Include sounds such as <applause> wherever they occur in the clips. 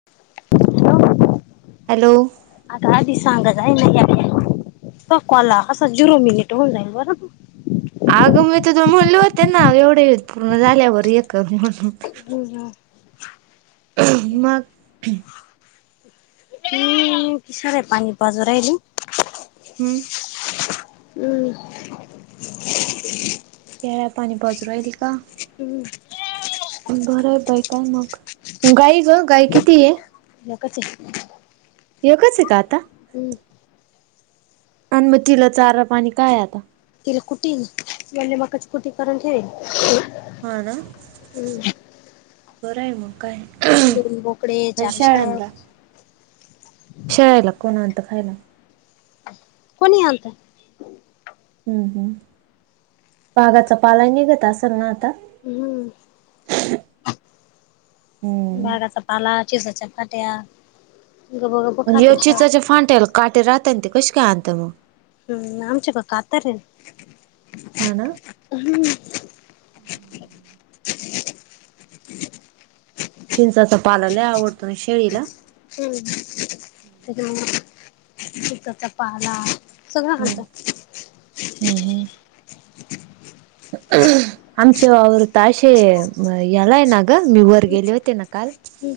<inaudible> Hello. आता आधी सांगा जा आहे ना कवाला असं झिरो मिनिट होऊन जाईल बरं. आग मी तुला म्हणले होते ना एवढे पूर्ण झाल्यावर हे कर म्हणून. हम् ह. मग. हम्म शेळ्या पाणी पाजू राहीली. हम्म. हम्म. <inaudible> प्यारा पाणी पाजू राहिल का. हम्म. बरं आहे बाई काय मग गाई ग गाई किती आहे. एकचय एकच आहे का आता. हम्म अं मग तिला चारा पाणी काय आहे आता. तिला कुटी म्हणजे मकाची कुटी करून ठेवेल. हा ना हम्म बरं आहे मग काय बोकडे आणि चार शेळ्या. शेळ्याला कोण आलं खायला. कोणीत हम्म हम् बागाचा पालायनीघता असेल ना आता. हम्म हम्म बागाचा पाला चिसाच्या पाट्या ग आणि चिचाचे फाटेला काटे राहता ते कशी काय आणता मग? हम्म आमच्या कडे कातार आहे. हा ना हम्म चिंचाचा पाला लय आवडतो ना शेळीला. हम्म त्या चिचाचा पाला सगळं हम्म आवडत हम्म हम्म <inaudible> आमचे वावर तर आशे यालाय ना ग मी वर हम्म गेले होते ना काल. हम्म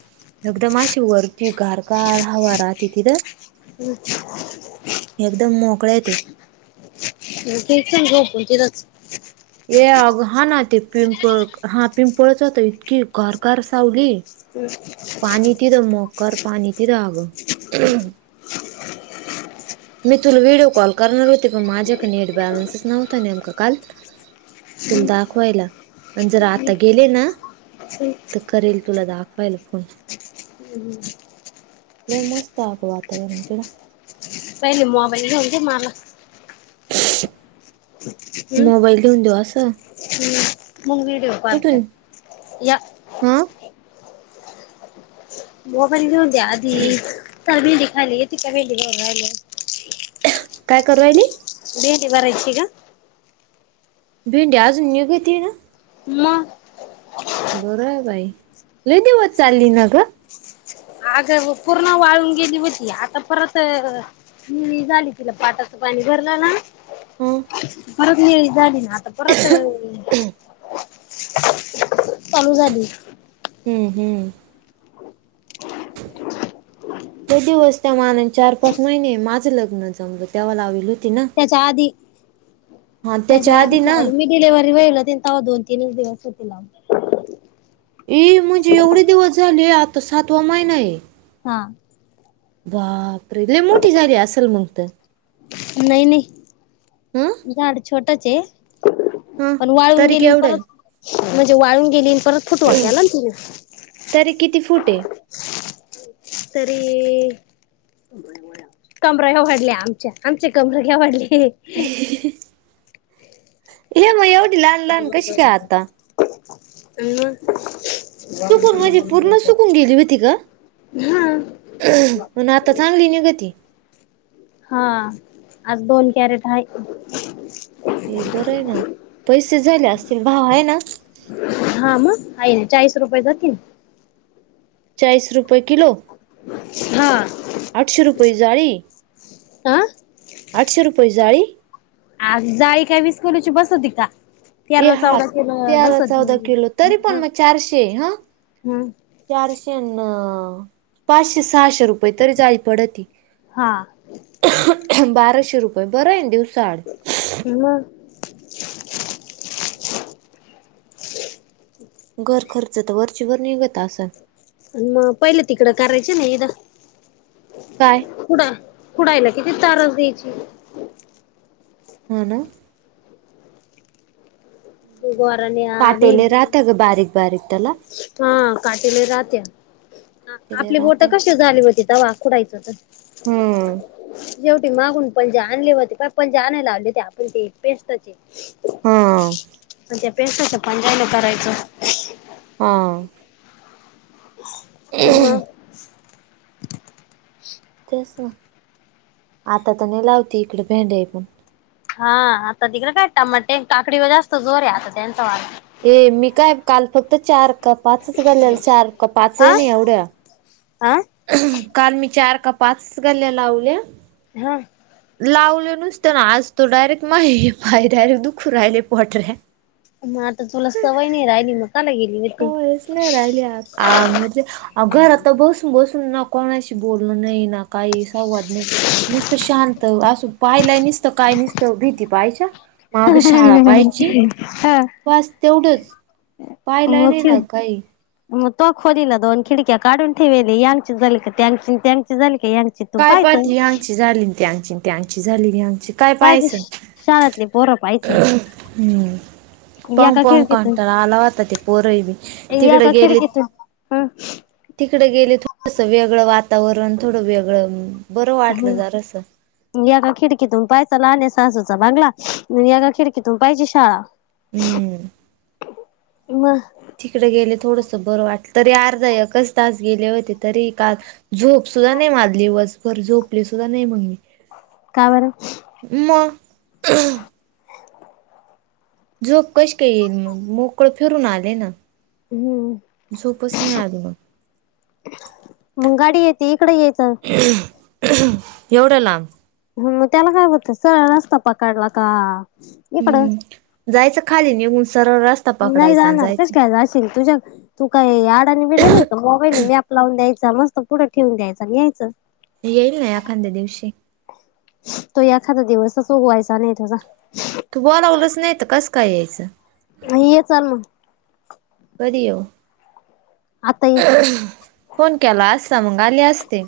एकदम अशी वरती गार गार हवा राहते तिथं. हम्म एकदम मोकळ आहे ते. ते संग झोपले तिथंच. ये अग हा ना ते पिंपळ हा पिंपळच तर इतकी गार गार सावली. <unintelligible> ते पाणी तिथं मकर पाणी तिरांगं मी तुला व्हिडिओ कॉल करणार होते पण माझ्याक नेट बॅलन्सस नव्हता नेमका काल तुला दाखवायला आणि जर आता गेले ना तर करील तुला दाखवायला फोन हम्म लय मस्त आहे आप वातावरण तेढा काय नाय मोबाईल घावले की माला मोबाईल घेऊन दीवू अस हम् मग व्हिडिओ कॉल कर कुठून या हा मोबाईल घेऊन द्या आधी तर मी खायला ती काय भेंडी रायला काय करु राहीली भेंडी भरायची ग भेंडी अजून निघती ना मग बर हाय बाई लई दिवस चाली ना ग अग पूर्ण वाळून गेली होती आता परत नि झाली तिला पाटाचं पाणी भरलं ना हम्म परत मी झाली ना आता परत <inaudible> चालू झाली हम्म हम्म हे दिवस त्या मान चार पाच महिने माझं लग्न जमलं त्याव लाआवे लु त्याच्या आधी हा त्याच्या त्या आधीच आधी ना लावल मी डिलेव्हरी व्हायला तवा दोन तीनच दिवस होतील लावून ए म्हणजे एवढे दिवस झाले आता सातवा महिना आहे हा बापरे! लय मोठी झाली असल मग त नाही नाही हम्म झाड छोटच आहे ह पण वाळून तरी गेली केवढं आहे परत म्हणजे वाळून गेली परत फुटवा केला ना तिला तरी किती फूट आहे तरी... कमरा या वाढले आमच्या आमचे कमर वर वाढले हे मग एवढी लहान लहान कशी काय आता? <inaudible> अ <unintelligible> ह सुकून म्हणजे जाऊ दे पूर्ण सुकून हा म्हण आता चांगली निघ ती हा आज दोन कॅरेट आहे हे बर आहे ना पैसे झाले असतील भाव आहे ना हा मग का नाही चाळीस रुपये जातील चाळीस रुपये किलो हा अठशे रुपये झाळी अ आठशे रुपये जाळी? आज जाळी काय विस कोलीची बस होती का? ए तेरा हा चौदा किलो तेरा बस चौदा होती किलो तरी पण मग चारशे हं मग चारशे अ पाचशे सहाशे रुपये तरी जाळी पडती हा बाराशे रुपये बरं आहे दिवसाड ह्हा हम्म घर खर्च तर वरचीवरर निघत असल. मग पहिले तिकडं करायचं ना एकदा काय कुडा कुडायला किती तारास द्यायची. हा ना गारण भि काटेले राहत्या ग बारीक बारीक त्याला हा काटले राहते. काटेले आपली बोट राहत्या कशी झाली होती त वाखुडायचं तर हम्म जेवटी मागून पणजे आणले होते प पणजे आणायला लावले होते आपण ते पेस्टचे हा त्या पेशच पणजायला करायचं हा आना तेच ना आता तर नाही लावते इकडे भेड्या पण हा आता तिकडे काटता मग ते काकडी व जास्त जोर आहे आता त्यांचा वाार. ए मी काय काल फक्त चार का पाचच गलेल चार का पाच आहे नाही एवढ्या आं काल मी चार का पाचच गल्या लावल्या. हा लावलं नुसतं ना आज तो डायरेक्ट माही बा डायरेक्ट दुख राहिले पोटऱ्या मग आता तुला सवय नाही राहिली मग काय गेली. होती वच नाही राहिले म्हे अ घर आता बसून बसून नक कोणाशी बोलणं नाही ना काही संवाद नाही नसत शांत असू पाहिला नसत. काय नसत भीती पाहायच्या माग शाळा पाहायची बस तेवढंच. पाहिलाय मख नाही ना काही मग तो खोलीला दोन खिडक्या काढून ठेवेली यांची झाली का त्यांची त्यांची झाली का यांची तू काय पाहायचं पातली हंगची झाली त्या हंगची त्या हंगची झाली हंगची काय पाहिजे पाहाचं शाळेतली पोरं पाहिजे हम् पंग एका पंग खिडकीतून काढताला आलावता ते पोरही बी तिकडे गेली. हा तिकडे गेले थोडस वेगळं वातावरण थोडं वेगळं बरं वाटलं ज असं. याका खिडकीतून पाहायचा लाहणे सासूचा बगला याका खिडकीतून पाहिजे शाळा हम्म म तिकडे गेले थोडस बरं वाटलं तरी अर्ध एकच तास गेले होते तरी काल झोप सुद्धा नाही माजली वसभर झोपली सुद्धा नाही मगली कावरर म झोप कशी काही येईल मग मोकळ फिरून आले ना हम्म झोपच नाही आल मुंगाडी येते इकडे येत. एवढं लांब मग त्याला काय बत सळ नसता पकडला का इकडं हम्म जायचं खाली निघून सरळ नाही पकडायचा जाणार कस जायचं. काय जाशील तुझ्या तू काही अडाणी बिड नाही का मोबाईल मॅप लावून द्यायचा मस्त पुढं ठेवून द्यायचा आणि यायचं. येईल ना एखाद्या दिवशी तो एखादा दिवसचगवायचा नाही तुझा तू बोला लागलच नाय त कसं काय यायचं. हं चाल मंग कधी यव आता ये. फोन केला असता मंग आले असते.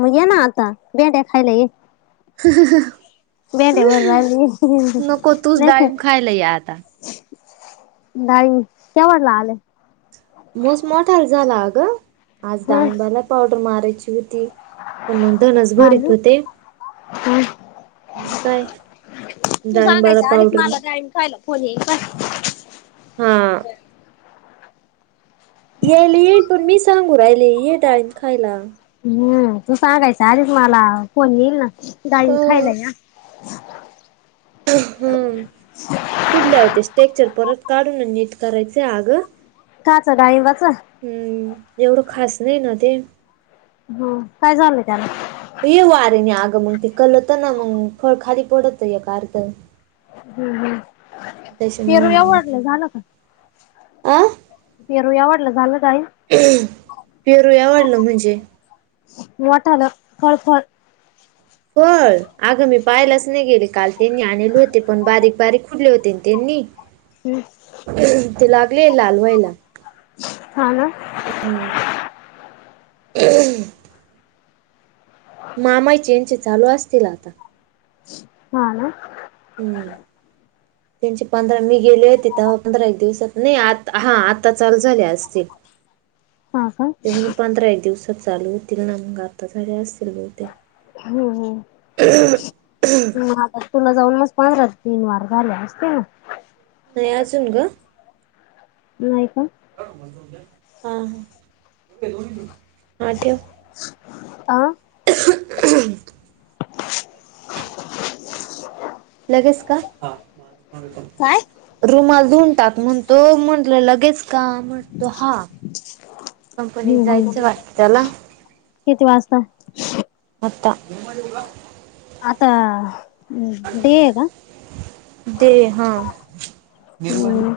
मग ये ना आता भेड्या खायला ये. <unintelligible> भेड्या भरू रायली नको <unintelligible> ये तू तूच नाही डाळींब खायला ये आता त्या म्हटले आले मोस मोठार झाला ग आज हा डाळिंबाला पावडर मारायची होती. त मंग तनस हा भरीत ना होते हा मग काय तू डाळिंबाला सांगायच आधीच पावडर मला डाळिंब खायला फोन येईल पाय हा. यायली पण मी सांगू राहिले ये डाळिंब खायला. मं तू सांगायचा आधीच मला फोन येईल ना डाळिंब खायला हो या <unintelligible> कुठल्यावर ते स्ट्रेक्चर परत काढून नीट करायचय अगं काआचा डाळिंबाचा हम्म एवढं खास नाय ना ते म काय झालंय त्याला येईल वाऱ्यांनी आगं मंग ते कलत ना मंग फळ खाली पडतय एक आर्ध हं हं त्याच्यामुळ पेरू एवाडलं झालं का? आ पेरू एवाढलं झालं डाळिंब पेरू एवाढलं म्हणजे मोठालं फळ फळ फळ अगं मी पाहालाच नय गेले काल त्यांनी आणिले होते पण बारीक बारीक कुठले होते नं त्यांनी हूं आता लागले लाल व्हायला. हा ना हम्म मामाईचे यांचे चालू असतील आता हा ना हूं त्यांचे पंधरा मी गेले होते तवा पंधरा एक दिवसात नही आत हा आता चालू झाले असतील. हा का <unintelligible> ते म्हणले पंधरा एक दिवसात चालू होतील ना मंग आता झाले असतील बहुतेक हम्म हम्म मंग आता तुला जाऊन मस् पहायला तीन वार झाले असतील ना नय अजून ग नाय का? हा हा -हां ठेव. आ <unintelligible> <unintelligible> <unintelligible> लगेच का -हा माझं काम <unintelligible> काय? रुमाल धुंवून टाक म्हणतोय म्हटलं लगेच का म्हणतो हा कंपनीत हम्म हम्म जायचंय वाटतं त्याला किती वाजता आत्ता आता हम् ब्या का दे हा हम्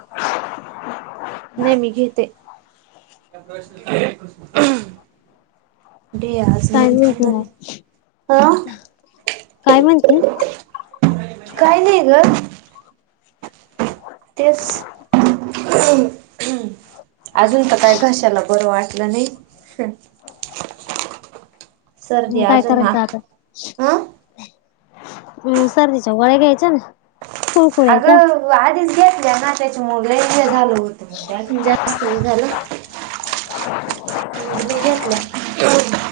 नाही मी घेते रस काय म्ह म्हणते घ मग हा काय म्हणते काही नाही ग तेच अजून प काय घशाला बरं वाटलं नाही सर्दी मग काय अजूनना करायचं आता हं हम्म शर्दीच्या वळ गयचे ना खुळखुळ्याच्या अगं आधीच घेतल्या ना त्याच्यामुळे हे झालं होतं त्याख जास्त हे झालं मग मी घेतल्या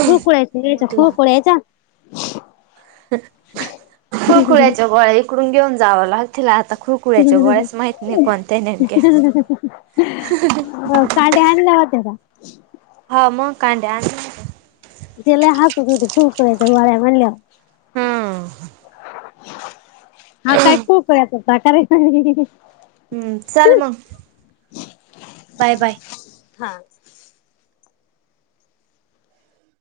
खुळकुडयच याच म्हटलं खुळकुड यायचा फुळखुळ्याच्या गोळ्या इकडून घेऊन जावं लाग तला आता खु ह काढ्या आणला होत त्या का ह मग का आण त्याला हसूत होती खूप करायच वाड्या म्हणलं हम्म हा काय खूकयातताकारे हम् सलमंग बाय बाय हा